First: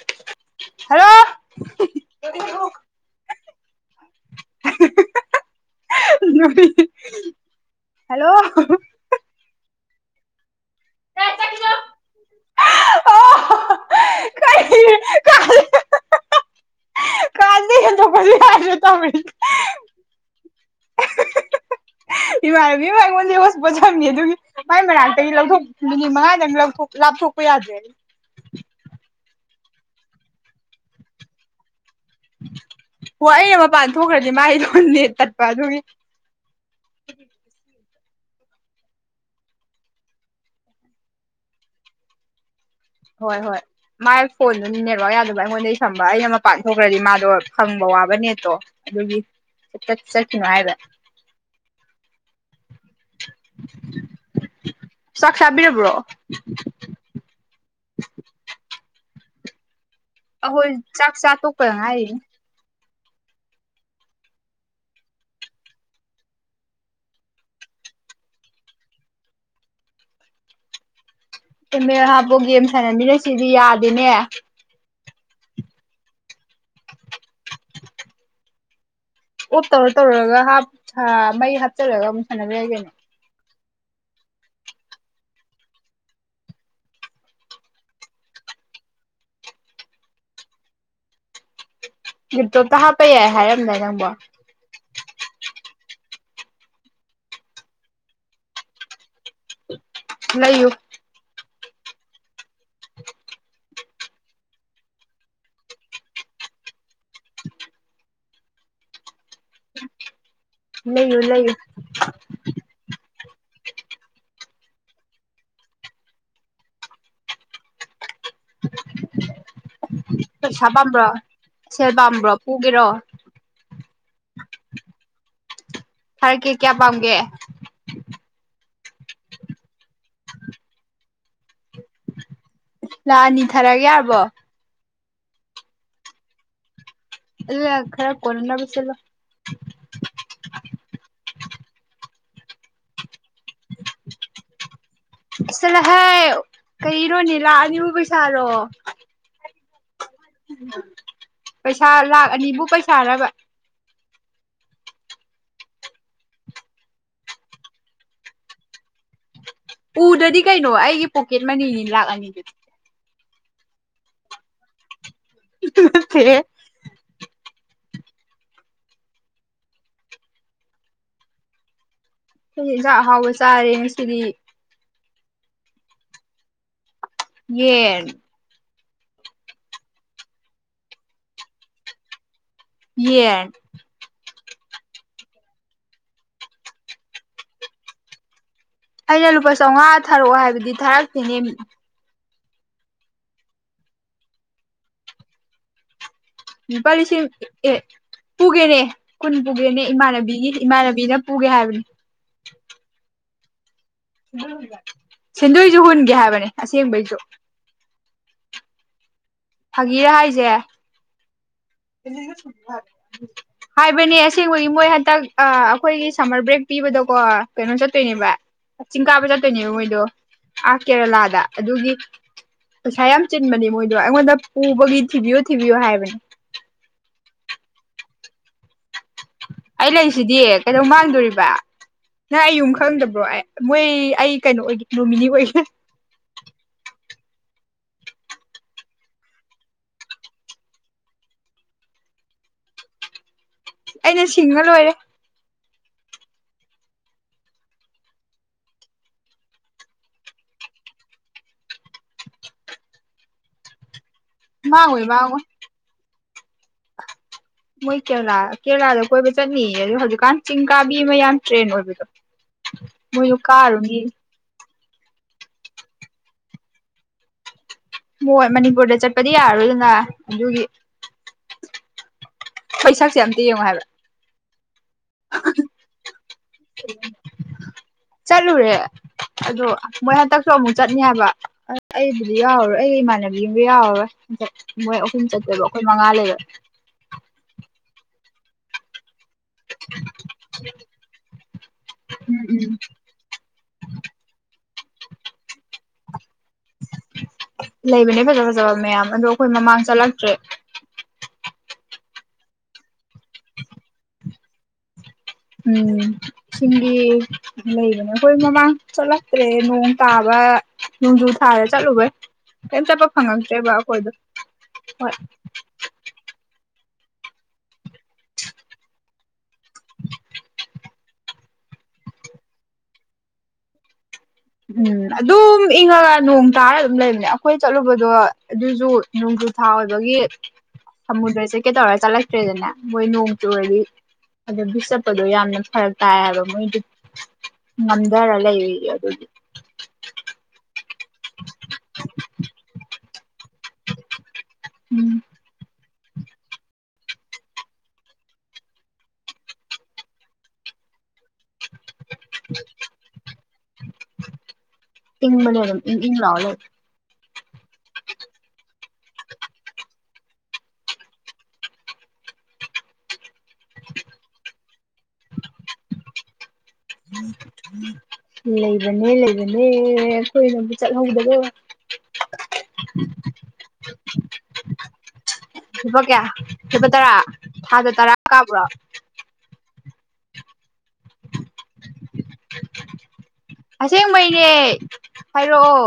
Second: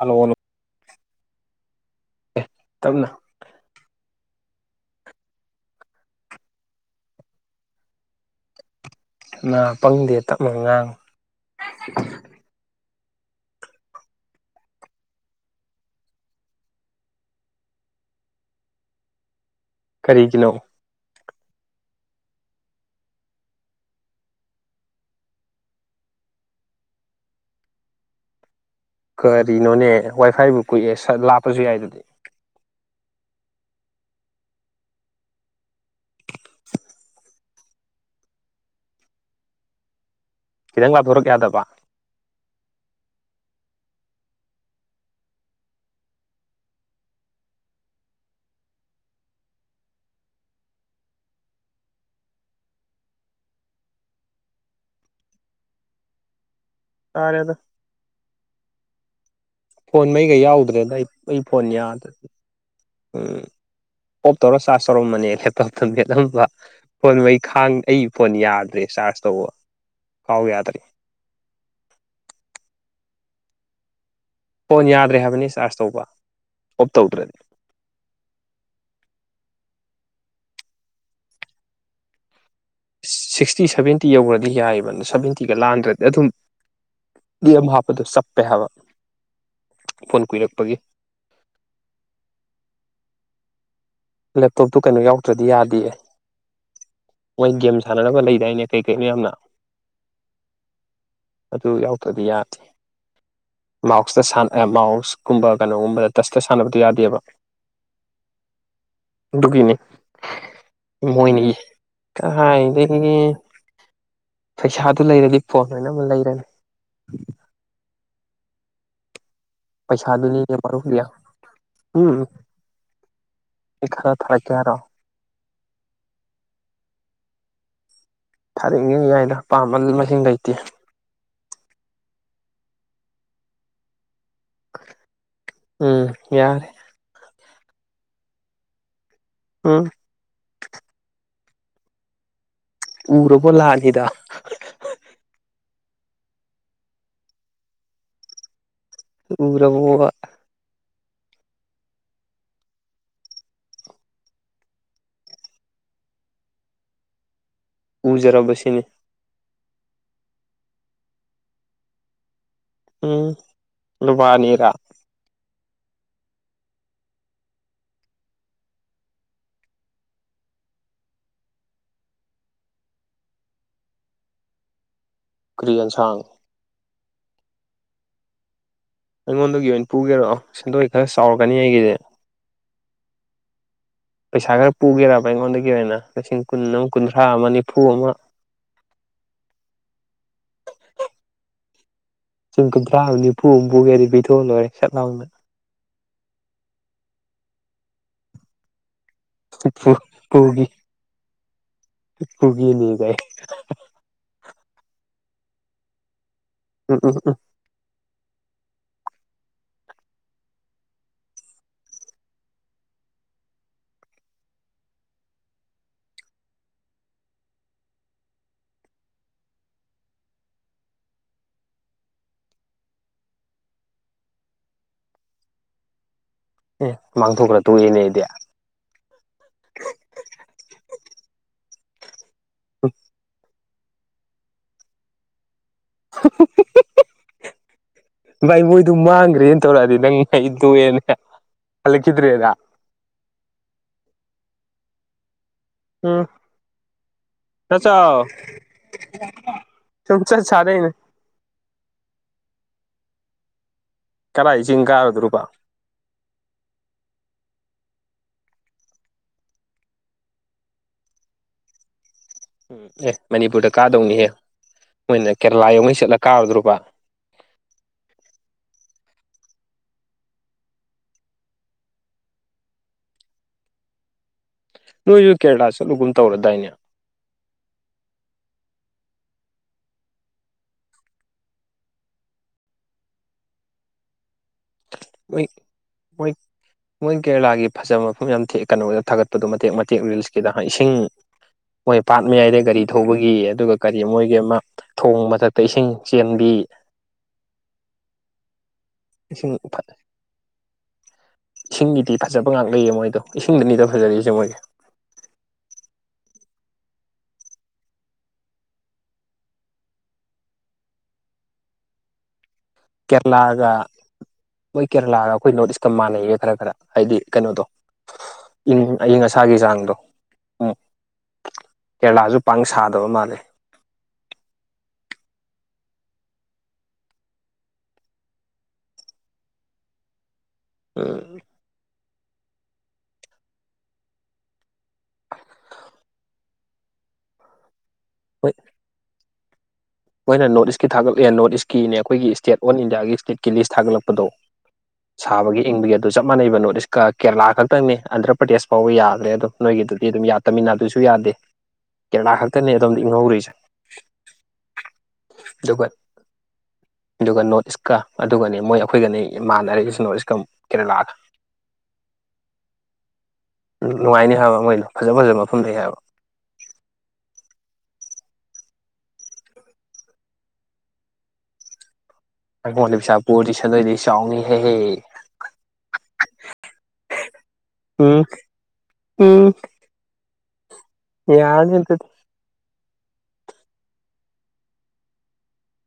hello hello hello ꯇꯞꯅ hello ꯅꯥ ꯄꯪꯗꯦ ꯇꯞꯅ ꯉꯥꯡ ꯀꯥꯁꯤꯗꯩ ꯌꯥꯔꯦ ꯇ ꯀꯔꯤꯒꯤꯅꯣ [inaudible] ꯏꯃꯥꯟꯅꯕꯤ ꯑꯃ ꯑꯩꯉꯣꯟꯗ ꯍꯧꯖꯤꯛ ꯄꯣꯠ ꯁꯝꯅꯤ ꯑꯗꯨꯒꯤ ꯃꯥꯏ ꯃꯅꯥꯛꯇꯒꯤ ꯂꯧꯊꯣꯛ ꯅꯨꯅꯤꯠ ꯃꯉꯥꯗꯪ ꯂꯧꯣꯛ ꯊꯣꯛꯄꯣꯏ ꯌꯥꯖꯦ ꯀꯔꯤꯅꯣꯅꯦ ꯋꯥꯏꯐꯥꯏꯕꯨ ꯀꯨꯏꯑꯦ ꯂꯥꯞꯄꯁꯨ ꯌꯥꯏ ꯑꯗꯨꯗꯤ ꯍ ꯑꯩꯅ ꯃꯄꯥꯟ ꯊꯣꯛꯈ꯭ꯔꯗꯤ ꯃꯥꯒꯤꯗꯣꯟꯅꯦ ꯇꯠꯄ ꯑꯗꯨꯒꯤ [inaudible] ꯈꯤꯇꯪ ꯂꯥꯊꯣꯔꯛꯀꯦꯗꯕ ꯍꯣꯏ ꯍꯣꯏ ꯃꯥꯏ ꯐꯣꯟꯗꯨꯅ ꯅꯦꯠꯋꯥꯛ ꯌꯥꯗꯕ ꯑꯩꯉꯣꯟꯗꯒꯤ ꯁꯝꯕ ꯑꯩꯅ ꯃꯄꯥꯟ ꯊꯣꯛꯈ꯭ꯔꯗꯤ ꯃꯥꯗꯣ ꯐꯪꯕ ꯋꯥꯕ ꯅꯦꯠꯇꯣ ꯑꯗꯨꯒꯤꯠ ꯆꯠꯈꯤꯅꯣ ꯍꯥꯏꯕ [inaudible] ꯆꯥꯛ ꯆꯥꯕꯤꯔꯕ꯭ꯔꯣ ꯇꯔꯦꯗ ꯐꯣꯟꯉꯩꯒ ꯑꯩꯈꯣꯏ ꯌꯥꯎꯗ꯭ꯔꯦꯗ ꯑꯩ ꯆꯥꯛ ꯆꯥ ꯑꯩ ꯐꯣꯟ ꯇꯣꯛꯄꯗ ꯉꯥꯏꯔꯤꯅꯦ ꯌꯥꯗ꯭ꯔꯗꯤꯦ ꯎꯝ ꯑꯣꯞ ꯇꯧꯔ ꯆꯥꯔꯖ ꯇꯧꯔꯝꯕꯅꯦ ꯂꯦꯞꯇꯣꯞꯇ ꯃꯦꯠꯂꯝꯕ ꯐꯣꯟ ꯃꯩ ꯈꯥꯡ ꯑꯩ ꯐꯣꯟ ꯌꯥꯗ꯭ꯔꯦꯦ ꯆꯁ ꯇꯧꯕ ꯐꯥꯎ ꯌꯥꯗꯔꯤ ꯃꯦ ꯍꯥꯄꯨ ꯒꯦꯝ ꯁꯥꯟꯅꯅꯤꯅ ꯁꯤꯗꯤ ꯌꯥꯗꯦꯅꯦ ꯐꯣꯟ ꯌꯥꯗ꯭ꯔꯦ ꯍꯥꯏꯕꯅꯤ ꯆꯥꯔꯖ ꯇꯧꯕ ꯑꯣꯞ ꯇꯧꯗ꯭ꯔꯗꯤ ꯑꯣꯐ ꯇꯧꯔ ꯇꯧꯔꯒꯞ ꯃꯩ ꯍꯥꯞꯆꯜꯔꯒ ꯑꯃꯨꯛ ꯁꯥꯟꯅꯕꯤ ꯌꯥꯒꯦꯅꯦ ꯁꯤꯛꯁꯇꯤ ꯁꯚꯦꯟꯇꯤ ꯌꯧꯔꯗꯤ ꯌꯥꯏꯑꯕ ꯑꯗꯨ ꯁꯕꯦꯟꯇꯤꯒ ꯂꯥꯟꯗ꯭ꯔꯗꯤ ꯑꯗꯨꯝ ꯌꯦꯝ ꯍꯥꯞꯄꯗꯨ ꯁꯞꯄꯦ ꯍꯥꯏꯕ ꯐꯣꯟ ꯀꯨꯏꯔꯛꯄꯒꯤ ꯇꯣꯇ ꯍꯥꯞꯄꯩ ꯌꯥ ꯍꯥꯏꯔꯝꯗꯔ ꯂꯦꯞꯇꯣꯞꯇꯣ ꯀꯩꯅꯣ ꯌꯥꯎ ꯆꯠꯇ꯭ꯔꯗꯤ ꯌꯥꯗꯦ ꯃꯣꯏ ꯒꯦꯝ ꯁꯥꯟꯅꯅꯕ ꯂꯩꯗꯥꯏꯅꯦ ꯀꯩ ꯀꯩ ꯃꯌꯥꯝꯅ ꯂꯩꯌꯨ ꯑꯗꯨ ꯌꯥꯎꯗ꯭ꯔꯗꯤ ꯌꯥꯗꯦ [inaudible] ꯃꯥꯎꯁꯇ ꯃꯥꯎꯁꯀꯨꯝꯕ ꯀꯩꯅꯣꯒꯨꯝꯕꯗ ꯇꯁꯇ ꯁꯥꯟꯅꯕꯗꯨꯣ ꯌꯥꯗꯦꯕ ꯑꯗꯨꯒꯤꯅꯦ ꯏ ꯂꯩꯌꯨ ꯂꯩꯌꯨ ꯃꯣꯏꯅꯤꯒꯤ ꯀꯥꯏ ꯄꯩꯁꯥꯗꯨ ꯂꯩꯔꯗꯤ ꯄꯣꯠ ꯂꯣꯏꯅꯃꯛ ꯂꯩꯔꯅꯤ [inaudible] ꯄꯩꯁꯥꯗꯨꯅꯤꯅꯦ ꯄꯩꯁꯥ ꯃꯔꯨꯞꯒꯤ ꯄꯥꯝꯕ꯭ꯔꯣ ꯁꯦꯜ ꯄꯥꯝꯕ꯭ꯔꯣ ꯄꯨꯒꯦꯔꯣ ꯑꯦꯈꯔꯥ ꯊꯔꯒꯔꯣ ꯐꯔꯛꯀꯦ ꯀꯌꯥ ꯄꯥꯝꯒꯦ ꯊꯥꯔꯤꯉꯤꯉꯩꯗ ꯄꯥꯝꯕ ꯃꯁꯤꯡ ꯂꯩꯇꯦ ꯂꯥꯛꯑꯅꯤ ꯊꯥꯔꯛꯑꯒꯦ ꯌꯥꯔꯕꯣ ꯎꯝ ꯌꯥꯔꯦ ꯏ ꯈꯔꯞ ꯀꯣꯔꯔꯣꯅ ꯄꯁꯂꯣ ꯎꯝ ꯎꯔꯔꯕꯣ ꯂꯥꯛꯑꯅꯤꯗ ꯆꯠꯂꯍꯦ ꯀ ꯏꯔꯣꯅꯦ ꯂꯥꯛꯑꯅꯤꯕ ꯄꯩꯁꯥꯔꯣ ꯎꯔꯕꯕ ꯄꯩꯁꯥ ꯂꯥꯛꯈ ꯑꯅꯤꯕꯨ ꯄꯩꯁꯥꯔꯕ ꯎꯖꯔꯔꯕ ꯁꯤꯅꯤ ꯎꯗꯗꯤ ꯀꯩꯅꯣ ꯑꯩꯒꯤ ꯄꯣꯀꯦꯠ ꯃꯅꯤꯅꯤꯅ ꯂꯥꯛꯑꯅꯤꯗꯨꯗꯤ ꯎꯝ ꯔꯨꯕꯥꯅꯤꯔꯥ ꯐ ꯑꯩ ꯌꯦꯟꯖꯥꯛ ꯑꯍꯥꯎꯕ ꯆꯥꯔꯦ ꯉ ꯁꯤꯗꯤ ꯀ꯭ꯔꯤꯌꯟꯁꯥꯡ ꯌꯦ ꯑꯩꯉꯣꯟꯗꯒꯤ ꯑꯣꯏꯅ ꯄꯨꯒꯦꯔꯛꯑꯣ ꯁꯦꯟꯗꯣꯏ ꯈꯔ ꯆꯥꯎꯔꯛꯀꯅꯤ ꯑꯩꯒꯤꯗꯤꯦ ꯌꯦ ꯄꯩꯁꯥ ꯈꯔ ꯄꯨꯒꯦꯔꯕ ꯑꯩꯉꯣꯟꯗꯒꯤ ꯑꯣꯏꯅ ꯂꯤꯁꯤꯡ ꯀꯨꯟ ꯑꯃ ꯀꯨꯟꯊ꯭ꯔꯥ ꯑꯃ ꯅꯤꯐꯨ ꯑꯃ ꯑꯩꯅ ꯂꯨꯄꯥ ꯆꯥꯝꯃꯉꯥ ꯊꯥꯔꯛꯑꯣ ꯍꯥꯏꯕꯗꯤ ꯊꯥꯔꯛꯇꯦ ꯅꯦꯝꯃꯤ ꯄꯨꯡ ꯀꯨꯟꯊ꯭ꯔꯥ ꯅꯤꯐꯨ ꯍꯨꯝꯐꯨꯒꯗꯤ ꯄꯤꯊꯣꯛꯑ ꯂꯣꯏꯔꯦ ꯁꯠ ꯂꯥꯎꯅ ꯄꯥꯂꯤꯁꯤꯦ ꯄꯨꯒꯦꯅꯦ ꯀꯨꯟ ꯄꯨꯒꯦꯅꯦ ꯏꯃꯥꯟꯅꯕꯤꯒꯤ ꯄꯨꯒꯤ ꯏꯃꯥꯟꯅꯕꯤꯅ ꯄꯨꯒꯦ ꯍꯥꯏꯕꯅꯤ ꯄꯨꯒꯦꯅꯦ ꯀꯥꯏ ꯁꯦꯟꯗꯣꯏꯁꯨ ꯍꯨꯟꯒꯦ ꯍꯥꯏꯕꯅꯦ ꯎꯝ ꯑꯁꯦꯡꯕꯩꯁꯨ ꯎꯝ ꯎꯝ ꯐꯥꯒꯤꯔ ꯍꯥꯏꯁꯦ ꯏ ꯊꯊ ꯍꯥꯏꯕꯅꯦ ꯑꯁꯦꯡꯕꯒꯤ ꯃꯣꯏ ꯍꯟꯗꯛ ꯑ ꯑꯩꯈꯣꯏꯒꯤ ꯁꯝꯃꯔ ꯕ꯭ꯔꯦꯛ ꯄꯤꯕꯗꯣꯀꯣ ꯀꯩꯅꯣ ꯆꯠꯇꯣꯏꯅꯦꯕ ꯆꯤꯡ ꯀꯥꯕ ꯆꯠꯇꯣꯏꯅꯦꯕ ꯃꯣꯏꯗꯣ ꯑꯥ ꯀꯦꯔꯂꯥꯗ ꯑꯗꯨꯒꯤ ꯄꯩꯁꯥ ꯌꯥꯝ ꯆꯤꯟꯕꯅꯦ ꯃꯣꯏꯗꯣ ꯑꯩꯉꯣꯟꯗ ꯄꯨꯕꯒꯤ ꯊꯤꯕꯤꯌꯨ ꯊꯤꯕꯤꯌꯨ ꯍꯥꯏꯕꯅꯦ ꯑꯦ ꯃꯥꯡꯊꯣꯛꯈ꯭ꯔ ꯇꯣꯛꯏꯦꯅꯦ ꯑꯩꯗꯤ ꯑꯩ ꯂꯩꯁꯤꯗꯤ ꯀꯩꯗꯧ ꯃꯥꯡꯗꯣꯔꯤꯕ ꯅꯪ ꯑꯩ ꯌꯨꯝ ꯈꯪꯗꯕ꯭ꯔꯣ ꯑꯩ ꯃꯣꯏ ꯑꯩ ꯀꯩꯅꯣ ꯑꯣꯏꯒꯦ ꯅꯣꯃꯤꯅꯤ ꯑꯣꯏꯒꯦ ꯚꯥꯏ ꯃꯣꯏꯗꯨ ꯃꯥꯡꯈ꯭ꯔꯦꯅ ꯇꯧꯔꯛꯑꯗꯤ ꯅꯪ ꯉꯩꯗꯣꯛꯑꯦꯅ ꯍꯂꯤ ꯀꯗ꯭꯭ꯔꯔꯤ ꯑꯗꯨꯗ ꯑꯩꯅ ꯁꯤꯡꯉ ꯂꯣꯏꯔꯦ ꯑꯝ ꯆꯆ ꯁꯆ ꯁꯔꯅꯦ [unintelligible] ꯀꯗꯥꯏ ꯏꯁꯤꯡ ꯃꯥꯡꯉꯣꯏ ꯀꯥꯔꯗꯣꯕ ꯃꯥꯡꯉꯣꯏ ꯃꯣꯏ ꯀꯦꯔꯂꯥ ꯀꯦꯔꯂꯥꯗ ꯀꯣꯏꯕ ꯆꯠꯅꯤꯌꯦ ꯑꯗꯣ ꯍꯧꯖꯤꯛꯀꯥꯟ ꯆꯤꯡ ꯀꯥꯕꯤ ꯑꯃ ꯌꯥꯝ ꯇ꯭ꯔꯦꯟ ꯑꯣꯏꯕꯗꯣ ꯎꯝ ꯑꯦ ꯃꯣꯏꯗꯣ ꯃꯅꯤꯄꯨꯔꯗ ꯀꯥꯔꯨꯅꯤ ꯀꯥꯗꯧꯅꯤꯍꯦ ꯃꯣꯏꯅ ꯀꯦꯔꯂꯥ ꯌꯧꯉꯩ ꯆꯠꯂ ꯀꯥꯔꯨꯗ꯭ꯔꯣꯕ ꯍꯣꯏ ꯃꯅꯤꯄꯨꯔꯗ ꯆꯠꯄꯗꯤ ꯌꯥꯔꯣꯏꯗꯅ ꯑꯗꯨꯒꯤ ꯄꯩꯁꯥꯛꯁꯦ ꯑꯝꯇ ꯌꯦꯡꯉꯣ ꯍꯥꯏꯕ ꯅꯣꯏꯁꯨ ꯀꯦꯔꯂꯥ ꯆꯠꯂꯨꯒꯨꯝ ꯇꯧꯔꯗꯥꯏꯅꯦ [unintelligible] ꯑꯗꯣ ꯃꯣꯏ ꯍꯟꯗꯛꯁꯨ ꯑꯃꯨꯛ ꯆꯠꯅꯦ ꯍꯥꯏꯕ ꯑꯁ ꯑꯩꯕꯨꯗꯤ ꯌꯥꯎꯔꯔꯣꯏ ꯑꯩꯒ ꯏꯃꯥꯟꯅꯕꯤꯒꯕꯨ ꯌꯥꯎꯔꯔꯣꯏ ꯍꯟ ꯃꯣꯏ ꯑꯍꯨꯝ ꯆꯠꯇꯦꯕꯣ ꯑꯩꯈꯣꯏ ꯃꯉꯥ ꯃꯣꯏ ꯂꯩꯕ ꯃꯣꯏ ꯀꯦꯔꯂꯥꯒꯤ ꯐꯖꯕ ꯃꯐꯝ ꯌꯥꯝ ꯀꯩꯅꯣꯗ ꯊꯥꯒꯠꯄꯗꯨꯣ ꯃꯇꯦꯛ ꯃꯇꯦꯛ ꯔꯤꯜꯁꯀꯤꯗꯥꯟ ꯏꯁꯤꯡ ꯃꯣꯏ ꯄꯥꯠ ꯎꯝ ꯃꯌꯥꯏꯗ ꯎꯝ ꯒꯥꯔꯤ ꯊꯧꯕꯒꯤ ꯑꯗꯨꯒ ꯀꯔꯤ ꯃꯣꯏꯒꯤ ꯑꯃ ꯊꯣꯡ ꯃꯊꯛꯇ ꯏꯁꯤꯡ ꯆꯦꯟꯕꯤ ꯂꯩꯕꯅꯦ ꯐꯖ ꯐꯖꯕ ꯃꯌꯥꯝ ꯑꯗꯣ ꯑꯩꯈꯣꯏ ꯏꯁꯤꯡ ꯃꯃꯥꯡ ꯆꯠꯂꯛꯇ꯭ꯔꯦ ꯏꯁꯤꯡꯒꯤꯗꯤ ꯐꯖꯕ ꯉꯥꯛ ꯂꯩꯌꯦ ꯃꯣꯏꯗꯣ ꯏꯁꯤꯡꯗꯅꯤꯗ ꯐꯖꯔꯛꯏꯁꯦ ꯃꯣꯏꯁꯦ ꯎꯝ ꯁꯤꯡꯒꯤꯗꯤ ꯂꯩꯕꯅꯦ ꯑꯩꯈꯣꯏ ꯃꯃꯥꯡ ꯆꯠꯂꯛꯇ꯭ꯔꯦ ꯅꯣꯡ ꯇꯥꯕ ꯅꯣꯡꯖꯨ ꯊꯥꯔꯦ ꯆꯠꯂꯨꯕꯩ ꯀꯩꯝ ꯆꯠꯄ ꯀꯦꯔꯂꯥꯒ ꯐꯪꯉꯛꯇ꯭ꯔꯦꯕ ꯑꯩꯈꯣꯏꯗꯣ ꯃꯣꯏ ꯍꯣꯏ ꯀꯦꯔꯂꯥꯒ ꯑꯩꯈꯣꯏ ꯅꯣꯔꯠ ꯏꯁꯀ ꯃꯥꯟꯅꯩꯌꯦ ꯈꯔ ꯈꯔ ꯍꯥꯏꯗꯤ ꯀꯩꯅꯣꯗꯣꯪ ꯑꯏꯤꯡ ꯑꯁꯥꯒꯤ ꯆꯥꯡꯗꯣ ꯎꯝ ꯀꯦꯔꯂꯥꯁꯨ ꯄꯥꯡ ꯁꯥꯗꯕ ꯃꯥꯜꯂꯦ ꯎꯝ ꯑꯗꯨꯝ ꯏꯪꯉꯒ ꯅꯣꯡ ꯇꯥꯔ ꯑꯗꯨꯝ ꯂꯩꯕꯅꯦ ꯑꯩꯈꯣꯏ ꯆꯠꯂꯨꯕꯗꯣ ꯑꯗꯨꯁꯨ ꯊꯥ ꯑꯣꯏꯕꯒꯤ ꯎꯝ ꯁꯃꯨꯗ꯭ꯔꯁꯦ ꯀꯩꯗꯧꯔ ꯆꯠꯂꯛꯇ꯭ꯔꯦꯗꯅꯦ ꯃꯣꯏ ꯅꯣꯡ ꯆꯨꯔꯗꯤ ꯑꯗ ꯆꯠꯄꯗꯣ ꯌꯥꯝꯅ ꯐꯔꯛ ꯇꯥꯏ ꯍꯥꯏꯕ ꯃꯣꯏꯗꯤ ꯉꯝꯊꯔ ꯂꯩꯔꯤ ꯑꯗꯨꯗꯤ ꯃꯣꯏꯅ ꯅꯣꯔꯠ ꯏꯁꯀꯤ ꯊꯥꯒꯠꯂꯦ ꯅꯣꯔꯠ ꯏꯁꯀꯤꯅꯦ ꯑꯩꯈꯣꯏꯒꯤ ꯏꯁꯇꯦꯠ ꯑꯣꯜ ꯏꯟꯗꯤꯌꯥꯒꯤ ꯏꯁꯇꯦꯠꯀꯤ ꯂꯤꯁ ꯊꯥꯒꯠꯂꯛꯄꯗꯣ ꯎꯝ ꯁꯥꯕꯒꯤ ꯕꯒꯤ ꯑꯗꯨ ꯆꯞ ꯃꯥꯟꯩꯕ ꯅꯣꯔꯠ ꯏꯁ ꯀꯦꯔꯂꯥ ꯈꯛꯇꯪꯅꯤ ꯑꯟꯗ꯭ꯔ ꯄ꯭ꯔꯗꯦꯁ ꯐꯥꯎꯕ ꯌꯥꯗ꯭ꯔꯦ ꯑꯗꯨꯝ ꯅꯣꯏꯒꯤꯗꯨꯗꯤ ꯑꯗꯨꯝ ꯌꯥ ꯇꯃꯤꯟꯅ ꯌꯥꯁꯨ ꯌꯥꯗꯦ ꯀꯦꯔꯂꯥ ꯈꯛꯇꯅꯦ ꯑꯗꯣꯝꯗ ꯏꯪꯍꯧꯔꯔꯤꯁꯦ ꯏꯤꯡ ꯃꯅꯤꯝ ꯏ ꯏꯥꯜ ꯑꯗꯨꯒ ꯅꯣꯔꯠ ꯏꯁꯀ ꯑꯗꯨꯒꯅꯤ ꯃꯣꯏ ꯑꯩꯈꯣꯏꯒꯅꯤ ꯏꯃꯥꯟꯅꯔꯤꯁꯨ ꯅꯣꯔꯠ ꯏꯁꯀ ꯀꯦꯔꯂꯥꯒ [inaudible] ꯅꯨꯡꯉꯥꯏꯅꯤ ꯍꯥꯏꯕ ꯃꯩꯅ ꯐꯖ ꯐꯖꯕ ꯃꯐꯝ ꯂꯩ ꯍꯥꯏꯕ ꯂꯩꯕꯅꯦ ꯂꯩꯕꯅꯦ ꯀꯈꯣꯏꯅ ꯆꯠꯍꯧꯗꯗ ꯑꯩꯉꯣꯟꯗ ꯄꯕꯤꯁꯥꯄꯨꯔꯗꯤ ꯁꯗꯣꯏꯗꯤ ꯆꯥꯎꯅꯤꯍꯦꯍꯦ ꯁꯨꯄꯥ ꯀꯌꯥ ꯁꯨꯄꯥ ꯇꯔꯥ ꯊꯥꯗ ꯇꯔꯥ ꯎꯝ ꯀꯥꯕ꯭ꯔꯣ ꯌꯥꯅꯤꯗꯤ ꯑꯁꯦꯡꯕꯩꯅꯦ ꯍꯥꯏꯔꯛꯑꯣ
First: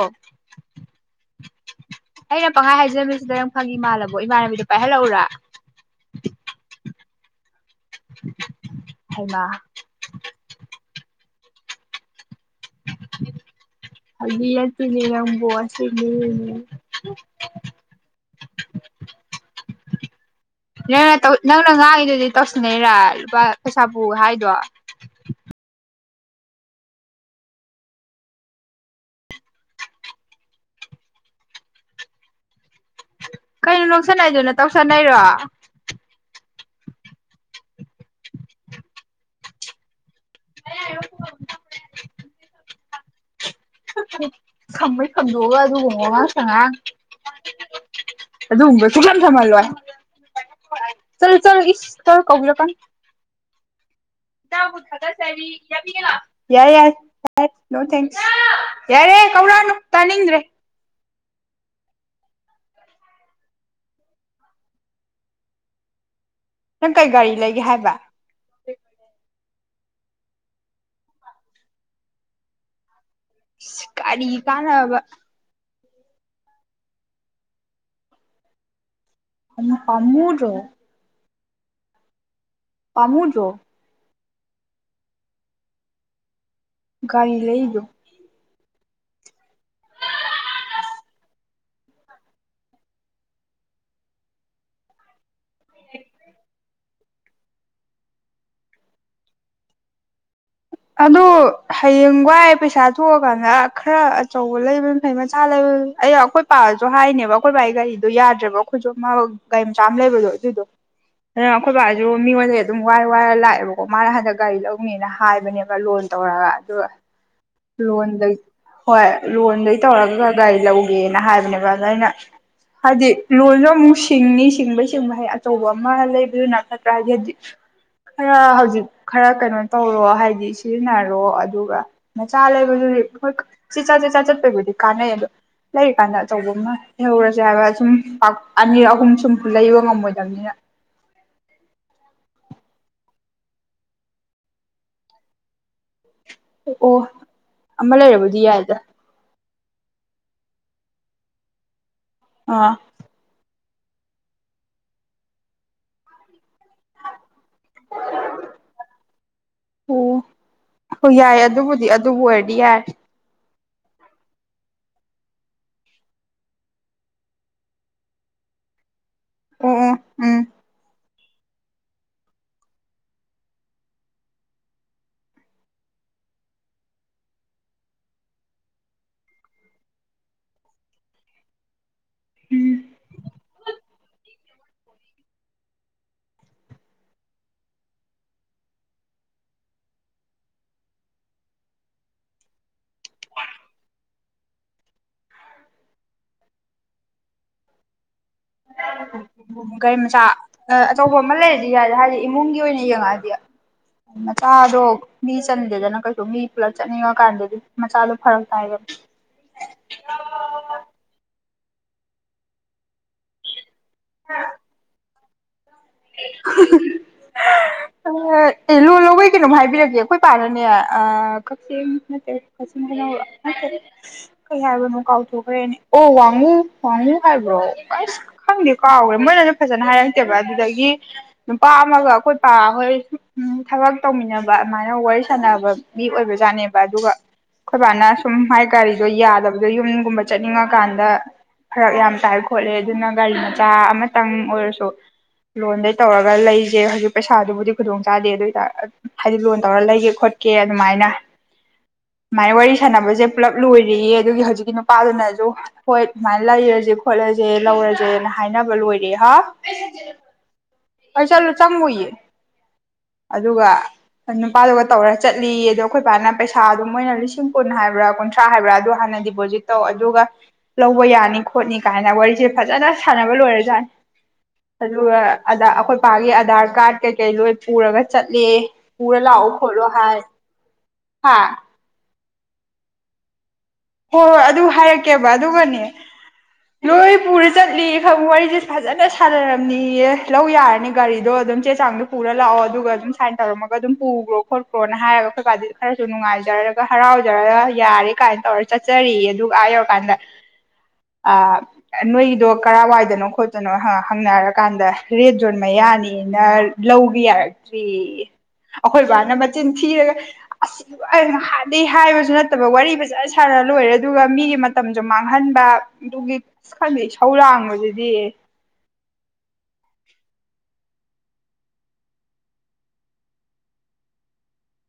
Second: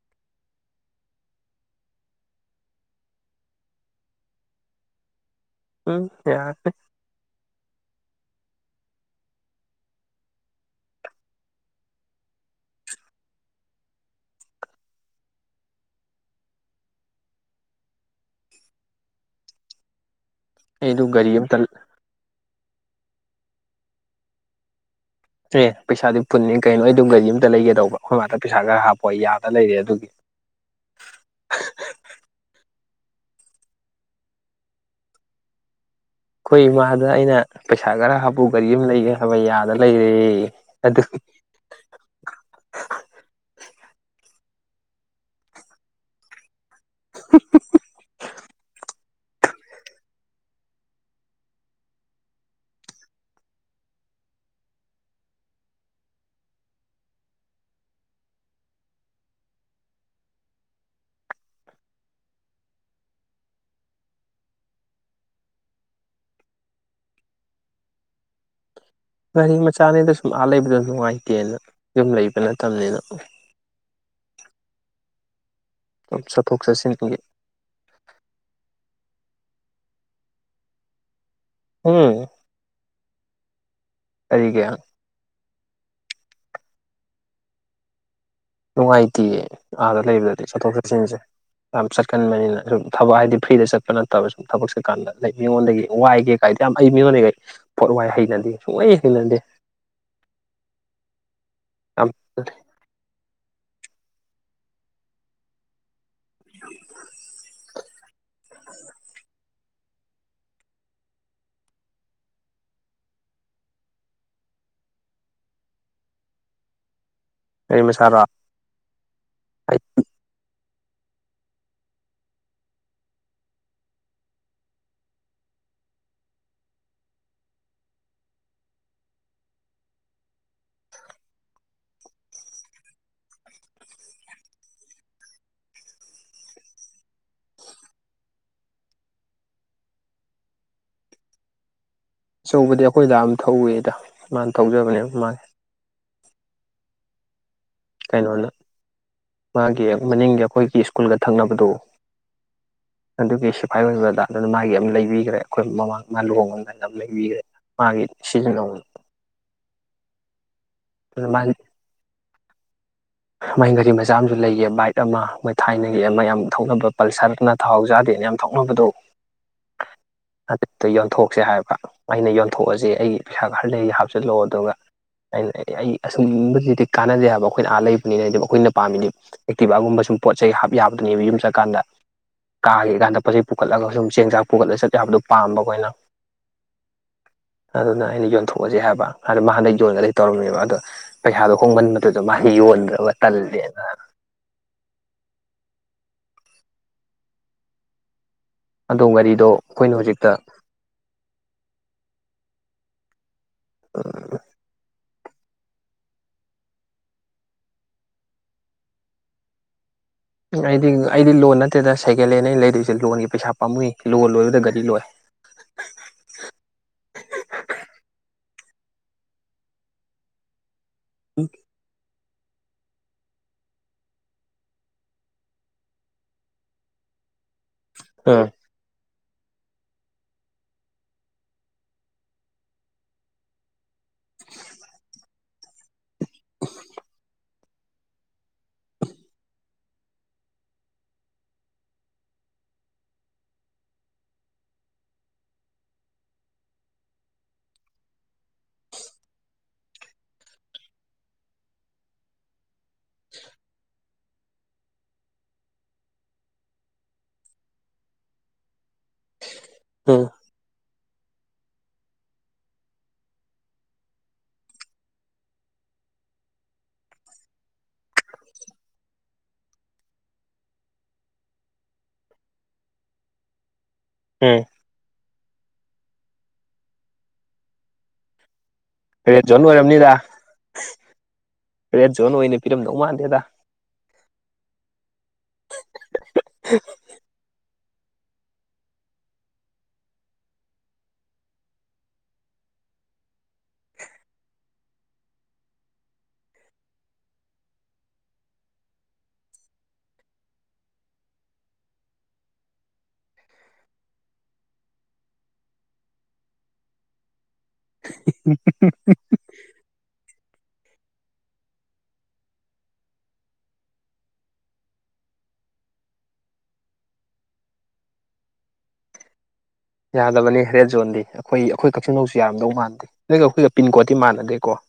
ꯑꯩꯅ ꯄꯪꯈꯥꯏ ꯍꯥꯏꯖꯃꯤꯁꯤꯗ ꯅꯪꯉꯤꯃꯜꯂꯕꯣ ꯏꯃꯥꯟꯅꯕꯤꯗꯣ ꯄꯥꯏꯍꯜꯂꯛꯎꯔꯥ ꯎꯝ ꯌꯥꯔꯦ ꯍꯃ ꯑ ꯇꯅꯤꯔꯪꯕꯣꯁ [inaudible] ꯑꯩꯗꯨ ꯅꯪꯅ ꯒꯥꯔꯤ ꯑꯝꯇ ꯅꯪꯅ ꯉꯥꯡꯉꯤꯗꯨꯗꯤ ꯇꯧꯁꯤꯟꯅꯩꯔꯥ ꯂꯨꯄꯥ ꯄꯩꯁꯥ ꯄꯨ ꯍꯥꯏꯗꯣ ꯑꯦ ꯄꯩꯁꯥꯗꯤ ꯄꯨꯟꯅꯤ ꯀꯩꯅꯣ ꯑꯩ ꯑꯗꯨꯝ ꯒꯥꯔꯤ ꯑꯝꯇ ꯂꯩꯒꯦꯗꯧꯕ ꯑꯩꯈꯣꯏ ꯃꯥꯇ ꯄꯩꯁꯥ ꯈꯔ ꯍꯥꯞꯄ ꯑꯩ ꯌꯥꯗꯅ ꯂꯩꯔꯦ ꯑꯗꯨꯒꯤ [inaudible] ꯀꯩꯅꯣ ꯂꯧꯁꯅꯩꯗꯨꯅ ꯇꯧꯁꯟꯅꯩꯔꯣ ꯑꯩꯈꯣꯏ ꯏꯃꯥꯗ ꯑꯩꯅ ꯄꯩꯁꯥ ꯈꯔ ꯍꯥꯞꯄꯨ ꯀꯔꯤ ꯑꯃ ꯂꯩꯒꯦ ꯍꯥꯏꯕ ꯌꯥꯗꯅ ꯂꯩꯔꯦ ꯑꯗꯨ ꯁꯝꯃꯩ ꯈꯝꯗꯣꯛꯑꯒ ꯑꯗꯨ ꯍꯣꯡꯉꯣ ꯉꯥꯡ ꯁꯉꯥꯡ [inaudible] ꯑꯗꯨꯗ ꯎꯕꯁꯨ ꯀꯝ ꯊꯃꯂ ꯋꯥ ꯆꯜ ꯆ ꯏꯁ ꯆ ꯀꯕꯨ ꯂ ꯀ [inaudible] ꯊꯒ ꯌꯥ ꯌꯥ ꯅꯣ ꯊ ꯌꯥꯔꯦ ꯀꯧꯔꯛꯅꯨ ꯇꯥꯅꯤꯡꯗ꯭ꯔꯦ ꯅꯪ ꯀꯩ ꯒꯥꯔꯤ ꯂꯩꯒꯦ ꯍꯥꯏꯕ ꯒꯥꯔꯤ ꯃꯆꯥꯅꯤꯗ ꯁꯨꯝ ꯑꯥ ꯂꯩꯕꯗ ꯅꯨꯡꯉꯥꯏꯇꯦꯅ ꯌꯨꯝ ꯂꯩꯕ ꯅꯠꯇꯅꯤꯅ ꯀꯔꯤ ꯀꯥꯟꯅꯕ ꯆꯐꯣꯛ ꯆꯠꯁꯤꯟꯁꯤꯡꯒꯤꯒꯤ ꯐꯃꯨꯔ ꯎꯝ ꯐꯥꯃꯨꯡꯗ꯭ꯔꯣ ꯀꯔꯤꯒ ꯔꯤ ꯂꯩꯗ ꯅꯨꯡꯉꯥꯏꯇꯦ ꯑꯥꯗ ꯂꯩꯕꯗꯗꯤ ꯆꯠꯊꯣꯛ ꯆꯠꯁꯤꯟꯁꯦ ꯌꯥꯝ ꯆꯠꯀꯟꯕꯅꯤꯅ ꯁꯨꯝ ꯊꯕꯛ ꯍꯥꯏꯗꯤ ꯐ꯭ꯔꯤꯗ ꯆꯠꯄ ꯅꯠꯇꯕ ꯁꯨꯝ ꯊꯕꯛ ꯆꯠꯀꯥꯟꯗ ꯃꯤꯉꯣꯟꯗꯒꯤ ꯋꯥꯏꯒꯦ ꯀꯥꯏꯗ ꯌꯥꯝ ꯍꯩ ꯃꯤꯉꯣꯟꯗꯩꯈꯩ ꯄꯣꯠ ꯋꯥꯏ ꯍꯩꯅꯗꯦ ꯁꯨꯡꯍꯩ ꯍꯤꯡꯅꯗꯦ ꯑꯗꯨ ꯍꯌꯦꯡ ꯋꯥꯏ ꯄꯩꯁꯥ ꯊꯣꯛꯑ ꯗꯨꯀꯥꯟꯗ ꯈꯔ ꯑꯆꯧꯕ ꯂꯩꯕꯅꯤ ꯐꯩ ꯃꯆꯥ ꯂꯩꯕ ꯑꯩ ꯑꯩꯈꯣꯏ ꯄꯥꯁꯨ ꯍꯥꯏꯅꯦꯕ ꯑꯩꯈꯣꯏ ꯄꯕꯥꯒꯤ ꯒꯥꯔꯤꯗꯣ ꯌꯥꯗ꯭ꯔꯦꯕ ꯑꯩꯈꯣꯏꯁꯨ ꯑꯃ ꯒꯥꯔꯤ ꯃꯆꯥꯥꯝ ꯂꯩꯕꯗꯣ ꯑꯗꯨꯗꯣ ꯑꯗꯨ ꯑꯩꯈꯣꯏ ꯕꯥꯁꯨ ꯃꯤꯉꯣꯟꯗ ꯑꯗꯨꯝ ꯋꯥꯏꯔ ꯋꯥꯏꯔ ꯂꯥꯛꯑꯦꯕꯀꯣ ꯃꯥꯅ ꯍꯟꯗꯛ ꯒꯥꯔꯤ ꯂꯧꯅꯦꯅ ꯍꯥꯏꯕꯅꯦꯕ ꯂꯣꯟ ꯇꯧꯔꯒ ꯑꯗꯨꯒ ꯒꯥꯔꯤ ꯃꯆꯥꯔꯣ ꯂꯣꯟꯗꯩ ꯍꯣꯏ ꯂꯣꯟꯗꯩ ꯇꯧꯔꯒ ꯒꯥꯔꯤ ꯂꯧꯧꯕ ꯑꯦꯅ ꯍꯥꯏꯕꯅꯦꯕ ꯑꯗꯣ ꯑꯩꯅ ꯍꯥꯏꯗꯤ ꯂꯣꯟꯁꯨ ꯑꯃꯨꯛ ꯁꯤꯡꯅꯤ ꯁꯤꯡꯕꯩ ꯁꯤꯡꯕ ꯍꯥꯏ ꯑꯆꯧꯕ ꯑꯃ ꯂꯩꯕꯗꯨꯅꯀꯠꯇ꯭ꯔꯥ ꯍꯥꯏꯗꯤ ꯍꯥꯏꯗꯤ ꯈꯔ ꯍꯧꯖꯤꯛ ꯈꯔ ꯀꯩꯅꯣ ꯇꯧꯔꯣ ꯍꯥꯏꯗꯤ ꯁꯤꯖꯤꯟꯅꯔꯣ ꯑꯗꯨꯒ ꯃꯆꯥ ꯂꯩꯕꯗꯨꯗꯤ ꯍꯣꯏ ꯆ ꯆꯥ ꯆꯠ ꯆꯥ ꯆꯠꯄꯩꯕꯨꯗꯤ ꯀꯥꯟꯅꯩ ꯑꯗꯣ ꯂꯩꯔꯤꯀꯥꯟꯗ ꯑꯆꯧꯕ ꯑꯃ ꯂꯩꯍꯧꯔꯁꯦ ꯍꯥꯏꯕ ꯁꯨꯝ ꯑꯅꯤꯔ ꯑꯍꯨꯝ ꯁꯨꯝ ꯂꯩꯕ ꯉꯝꯃꯣꯏꯗꯕꯅꯤꯅ [inaudible] ꯑꯆꯧꯕꯗꯤ ꯑꯩꯈꯣꯏꯗꯗꯥ ꯑꯃꯝ ꯊꯧꯋꯦꯗ ꯃꯥꯅ ꯊꯧꯖꯕꯅꯦꯕ ꯃꯥꯁ ꯑꯣ ꯑꯣ ꯑꯃ ꯂꯩꯔꯕꯗꯤ ꯀꯩꯅꯣꯅ ꯌꯥꯏꯗ ꯃꯥꯒꯤ ꯃꯅꯤꯡꯒꯤ ꯑꯩꯈꯣꯏꯒꯤ ꯁ꯭ꯀꯨꯜꯒ ꯊꯪꯅꯕꯗꯨ ꯑꯥ ꯑꯗꯨꯒꯤ ꯎꯥꯏ ꯑꯣꯏꯕꯗ ꯑꯗꯨꯅ ꯃꯥꯒꯤ ꯑꯃ ꯂꯩꯕꯤꯈ꯭ꯔꯦ ꯑꯩꯈꯣꯏ ꯃꯃꯥꯡ ꯃꯥ ꯂꯨꯍꯉꯅꯤ ꯂꯩꯕꯤꯈ꯭ꯔꯦ ꯃꯥꯒꯤ ꯁꯤꯖꯤꯟꯅꯧꯅꯤ ꯑꯣ ꯍꯣꯏ ꯌꯥꯏ ꯑꯗꯨꯕꯨꯗꯤ ꯑꯗꯨꯕꯨ ꯑꯣꯏꯔꯗꯤ ꯌꯥꯏ ꯃꯥꯏ ꯒꯥꯔꯤ ꯃꯆꯥ ꯑꯃꯁꯨ ꯂꯩꯒ ꯕꯥꯏꯛ ꯑꯃ ꯃꯣꯏ ꯊꯥꯏꯅꯒꯤ ꯑꯃ ꯌꯥꯝ ꯊꯧꯅꯕ ꯄꯜꯁꯔꯅ ꯊꯍꯥꯎ ꯆꯥꯗꯦꯅ ꯌꯥꯝ ꯊꯣꯛꯅꯕꯗꯣ ꯑꯣ ꯑꯣ ꯎꯝ ꯍꯗꯛꯇ ꯌꯟꯊꯣꯛ ꯀꯛꯁꯦ ꯍꯥꯏꯕ ꯑꯩꯅ ꯌꯣꯟꯊꯣꯛꯑꯁꯦ ꯑꯩꯒꯤ ꯄꯩꯁꯥ ꯈꯔꯗ ꯍꯥꯞꯆꯤꯜꯂꯛꯑꯣ ꯑꯗꯨꯒ ꯑꯩꯅ ꯑꯩ ꯑꯒꯨꯝꯕꯁꯤꯗꯤ ꯀꯥꯟꯅꯖꯩ ꯍꯥꯏꯕ ꯑꯩꯈꯣꯏꯅ ꯑꯥ ꯂꯩꯕ ꯅ ꯑꯩꯈꯣꯏꯅ ꯄꯥꯝꯃꯤꯗꯤ ꯑꯦꯛꯇꯤꯚꯒꯨꯝꯕ ꯁꯨꯝ ꯄꯣꯠ ꯆꯩ ꯍꯥꯞ ꯌꯥꯕꯗꯨꯅꯦꯕ ꯌꯨꯝ ꯆꯠꯀꯥꯟꯗ ꯀꯥꯒ ꯏꯀꯥꯟꯗꯄꯠꯁꯤꯩ ꯄꯨꯈꯠꯂꯒ ꯁꯨꯝ ꯆꯦꯡ ꯆꯥꯛ ꯄꯨꯈꯠꯂꯒ ꯆꯠꯂꯦ ꯍꯥꯏꯕꯗꯣ ꯄꯥꯝꯕ ꯑꯩꯈꯣꯏꯅ [inaudible] ꯑꯗꯨꯅ ꯑꯩꯅ ꯌꯣꯟꯊꯣꯛꯑꯁꯦ ꯍꯥꯏꯕ ꯑꯗꯨꯗ ꯃꯥ ꯍꯅ ꯌꯣꯟꯒꯗꯤ ꯇꯧꯔꯝꯃꯦꯕ ꯑꯗꯣ ꯄꯩꯁꯥꯗꯣ ꯍꯣꯡꯃꯟꯕꯗꯨꯗ ꯃꯥ ꯃꯍꯩ ꯌꯣꯟꯗꯕ ꯇꯜꯂꯦꯅ ꯑꯗꯣ ꯒꯥꯔꯤꯗꯣ ꯎ ꯎ ꯑꯩꯈꯣꯏꯅ ꯒꯥꯔꯤ ꯃꯆꯥ ꯍꯧꯖꯤꯛꯇ ꯑꯆꯧꯕ ꯑꯃ ꯂꯩꯔꯗꯤ ꯌꯥꯔꯦ ꯍꯥꯏꯗꯤ ꯏꯃꯨꯡꯒꯤ ꯑꯣꯏꯅ ꯌꯦꯡꯉꯛꯑꯗꯤ ꯃꯆꯥꯗꯣ ꯃꯤ ꯆꯟꯗꯦꯗꯅ ꯀꯩꯁꯨ ꯃꯤ ꯄꯨꯂꯞ ꯆꯠꯅꯤꯡꯉꯀꯥꯟꯗꯗꯤ ꯃꯆꯥꯗꯨꯣ ꯐꯔꯛ ꯇꯥꯏꯒ ꯑꯩꯗꯤ ꯑꯩꯗꯤ ꯂꯣꯟ ꯅꯠꯇꯦꯗ ꯁꯦꯀꯦꯟ ꯍꯦꯟ ꯑꯩꯅ ꯂꯩꯗꯣꯏꯁꯦ ꯂꯣꯟꯒꯤ ꯄꯩꯁꯥ ꯄꯥꯝꯃꯨꯏ ꯂꯣ ꯂꯣꯏꯕꯗ ꯒꯥꯔꯤ ꯂꯣꯏ ꯑꯦ ꯂꯣꯟ ꯂꯧꯕꯩ ꯀꯩꯅꯣꯝ ꯍꯥꯏꯕꯤꯔꯛꯒꯦ ꯑꯩꯈꯣꯏ ꯄꯥꯅꯅꯦ ꯀꯛꯆꯤꯡ ꯅꯠꯇꯦ ꯀꯆꯤꯡ ꯀꯩꯅ ꯀꯩ ꯍꯥꯏꯕꯅꯣ ꯀꯥꯎꯊꯣꯛꯈ꯭ꯔꯦꯅꯦ ꯑꯣ ꯋꯥꯡꯉꯨ ꯋꯥꯡꯉꯨ ꯍꯥꯏꯕ꯭ꯔꯣ ꯑꯁ ꯎꯝ ꯈꯪꯗꯦ ꯀꯥꯎꯈ꯭ꯔꯦ ꯃꯣꯏꯅꯁꯨ ꯐꯖꯅ ꯍꯥꯏꯔꯛꯇꯦꯕ ꯑꯗꯨꯗꯒꯤ ꯑꯗꯒꯤ ꯅꯨꯄꯥ ꯑꯃꯒ ꯑꯩꯈꯣꯏ ꯄꯥ ꯍꯣꯏ ꯎ ꯊꯕꯛ ꯇꯧꯃꯤꯟꯅꯕ ꯑꯗꯨꯃꯥꯏꯅ ꯋꯥꯔꯤ ꯁꯥꯟꯅꯕ ꯃꯤ ꯑꯣꯏꯕꯖꯥꯠꯅꯦꯕ ꯑꯗꯨꯒ ꯑꯩꯈꯣꯏꯕꯥꯅ ꯁꯨꯝ ꯍꯥꯏ ꯒꯥꯔꯤꯗꯣ ꯌꯥꯗꯕꯗꯣ ꯌꯨꯝꯒꯨꯝꯕ ꯆꯠꯅꯤꯡꯉꯀꯥꯟꯗ ꯐꯔꯛ ꯌꯥꯝ ꯇꯥꯏ ꯈꯣꯠꯂꯦ ꯑꯗꯨꯅ ꯒꯥꯔꯤ ꯃꯆꯥ ꯑꯃꯇꯪ ꯑꯣꯏꯔꯁꯨ ꯂꯣꯟꯗꯩ ꯇꯧꯔꯒ ꯂꯩꯁꯦ ꯍꯧꯖꯤꯛ ꯄꯩꯁꯥꯗꯨꯕꯨꯗꯤ ꯈꯨꯗꯣꯡ ꯆꯥꯗꯦ ꯑꯗꯨ ꯑꯣꯏꯇꯥꯔ ꯍꯥꯏꯗꯤ ꯂꯣꯟ ꯇꯧꯔꯒ ꯂꯩꯒꯦ ꯈꯣꯠꯀꯦ ꯑꯗꯨꯃꯥꯏꯅ [inaudible] ꯁꯨꯃꯥꯏ ꯋꯥꯔꯤ ꯁꯥꯟꯅꯕꯁꯦ ꯄꯨꯂꯞ ꯂꯣꯏꯔꯤꯌꯦ ꯑꯗꯨꯒꯤ ꯍꯧꯖꯤꯛꯀꯤ ꯅꯨꯄꯥꯗꯨꯅꯁꯨ ꯍꯣꯏ ꯁꯨꯃꯥꯏꯅ ꯂꯩꯔꯁꯦ ꯈꯣꯠꯂꯁꯤ ꯁꯦ ꯂꯧꯔꯁꯦꯅ ꯍꯥꯏꯅꯕ ꯂꯣꯏꯔꯦ ꯍꯥ ꯎꯝ ꯑꯩ ꯆꯠꯂꯨ ꯆꯪꯉꯨꯏꯌꯦ ꯑꯗꯨꯒ ꯅꯨꯄꯥꯗꯨꯒ ꯇꯧꯔ ꯆꯠꯂꯤ ꯑꯗꯣ ꯑꯩꯈꯣꯏ ꯄꯅ ꯄꯩꯁꯥ ꯑꯗꯨ ꯃꯣꯏꯅ ꯂꯤꯁꯤꯡ ꯀꯨꯟ ꯍꯥꯏꯕ꯭ꯔꯥ ꯀꯨꯟꯊ꯭ꯔꯥ ꯍꯥꯏꯕ꯭ꯔꯥ ꯑꯗꯨ ꯍꯥꯟꯅ ꯗꯤꯄꯣꯖꯤꯠ ꯇꯧ ꯑꯗꯨꯒ ꯂꯧꯕ ꯌꯥꯅꯤ ꯈꯣꯠꯅꯤ ꯀꯥꯏꯅ ꯋꯥꯔꯤꯁꯦ ꯐꯖꯅ ꯁꯥꯟꯅꯕ ꯂꯣꯏꯔꯖꯥꯠꯅꯤ ꯎꯝ ꯑꯗꯨꯒ ꯑ ꯑꯩꯈꯣꯏ ꯏ ꯄꯄꯥꯒꯤ ꯑꯙꯔ ꯀꯥꯔꯗ ꯀꯩꯀꯩ ꯂꯣꯏ ꯄꯨꯔꯒ ꯆꯠꯂꯤ ꯔꯦꯠ ꯖꯣꯟ ꯑꯣꯏꯔꯝꯅꯤꯗ ꯍꯥ ꯔꯦꯠ ꯖꯣꯟ ꯑꯣꯏꯅꯤ ꯄꯤꯔꯝꯗꯧ ꯃꯥꯟꯗꯦꯗ ꯍꯣꯏ ꯍꯣꯏ ꯑꯗꯨ ꯍꯥꯏꯔꯛꯀꯦꯕ ꯑꯗꯨꯒꯅꯦ ꯂꯣꯏ ꯄꯨꯔ ꯆꯠꯂꯤ ꯐꯕꯛ ꯋꯥꯔꯤꯁꯦ ꯐꯖꯅ ꯁꯥꯟꯅꯔꯝꯅꯤꯌꯦ ꯂꯧ ꯌꯥꯔꯅꯤ ꯒꯥꯔꯤꯗꯣ ꯑꯗꯨꯝ ꯆꯦ ꯆꯥꯡꯗꯣ ꯄꯨꯔ ꯂꯥꯛꯑꯣ ꯑꯗꯨꯒ ꯑꯗꯨꯝ ꯁꯥꯏꯟ ꯇꯧꯔꯝꯃꯒ ꯑꯗꯨꯝ ꯄꯨꯈ꯭ꯔꯣ ꯈꯣꯠꯈ꯭ꯔꯣꯅ ꯍꯥꯏꯔꯒ ꯑꯩꯈꯣꯏꯀꯗꯤ ꯈꯔꯁꯨ ꯅꯨꯡꯉꯥꯏꯖꯔꯒ ꯍꯔꯥꯎꯖꯔꯒ ꯌꯥꯔ ꯌꯥ ꯀꯥꯏꯅ ꯇꯧꯔ ꯆꯠꯆꯔꯤ ꯑꯗꯨ ꯍꯥꯏꯌꯧꯀꯥꯟꯗ ꯅꯣꯏꯗꯣ ꯀꯔꯥꯏ ꯋꯥꯏꯗꯅꯣ ꯈꯣꯠꯇꯅꯣ ꯍꯪꯅꯔꯀꯥꯟꯗ ꯔꯦꯠ ꯖꯣꯟ ꯃꯌꯥ ꯏꯅꯦꯅ ꯂꯧꯕ ꯌꯥꯔꯛꯇ꯭ꯔꯤ ꯑꯩꯈꯣꯏ ꯕꯥꯅ ꯃꯆꯤꯟ ꯊꯤꯔꯒ ꯍꯥꯟꯩ ꯍꯥꯏꯕꯁꯨ ꯅꯠꯇꯕ ꯋꯥꯔꯤ ꯐꯖ ꯁꯥꯔ ꯂꯣꯏꯔꯦ ꯑꯗꯨꯒ ꯃꯤꯒꯤ ꯃꯇꯝꯁꯨ ꯃꯥꯡꯍꯟꯕ ꯑꯗꯨꯒꯤ ꯈꯗ ꯁꯧ ꯂꯥꯡꯕꯗꯨꯗꯤ [inaudible] ꯌꯥꯗꯕꯅꯤ ꯔ ꯔꯦꯠ ꯖꯣꯟꯗꯤ ꯑꯩꯈꯣꯏ ꯑꯩꯈꯣꯏ ꯀꯛꯆꯤꯡ ꯅꯧꯁꯨ ꯌꯥꯔꯝꯗꯧ ꯃꯥꯟꯅꯗꯦ ꯅꯒ ꯑꯩꯈꯣꯏꯒ ꯄꯤꯟꯀꯣꯗꯇꯤ ꯃꯥꯟꯅꯗꯦꯀꯣ [inaudible]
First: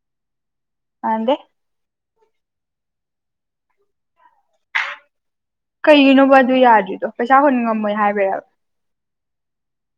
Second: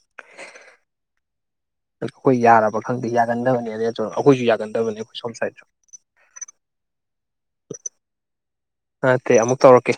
ꯑꯗꯦ ꯑꯩꯈꯣꯏ ꯌꯥꯔꯕ ꯈꯪꯗꯦ ꯌꯥꯒꯟꯗꯕꯅꯤ ꯑ ꯑꯩꯈꯣꯏꯁꯨ ꯌꯥꯒꯟꯗꯕꯅꯤ ꯀꯩꯒꯤꯅꯣꯕ ꯑꯗꯨ ꯌꯥꯗ꯭ꯔꯤꯗꯣ ꯄꯩꯁꯥ ꯍꯨꯟ ꯉꯝꯃꯣꯏ ꯍꯥꯏꯕ꯭ꯔꯦꯕ ꯅꯠꯇꯦ ꯑꯃꯨꯛ ꯇꯧꯔꯛꯀꯦ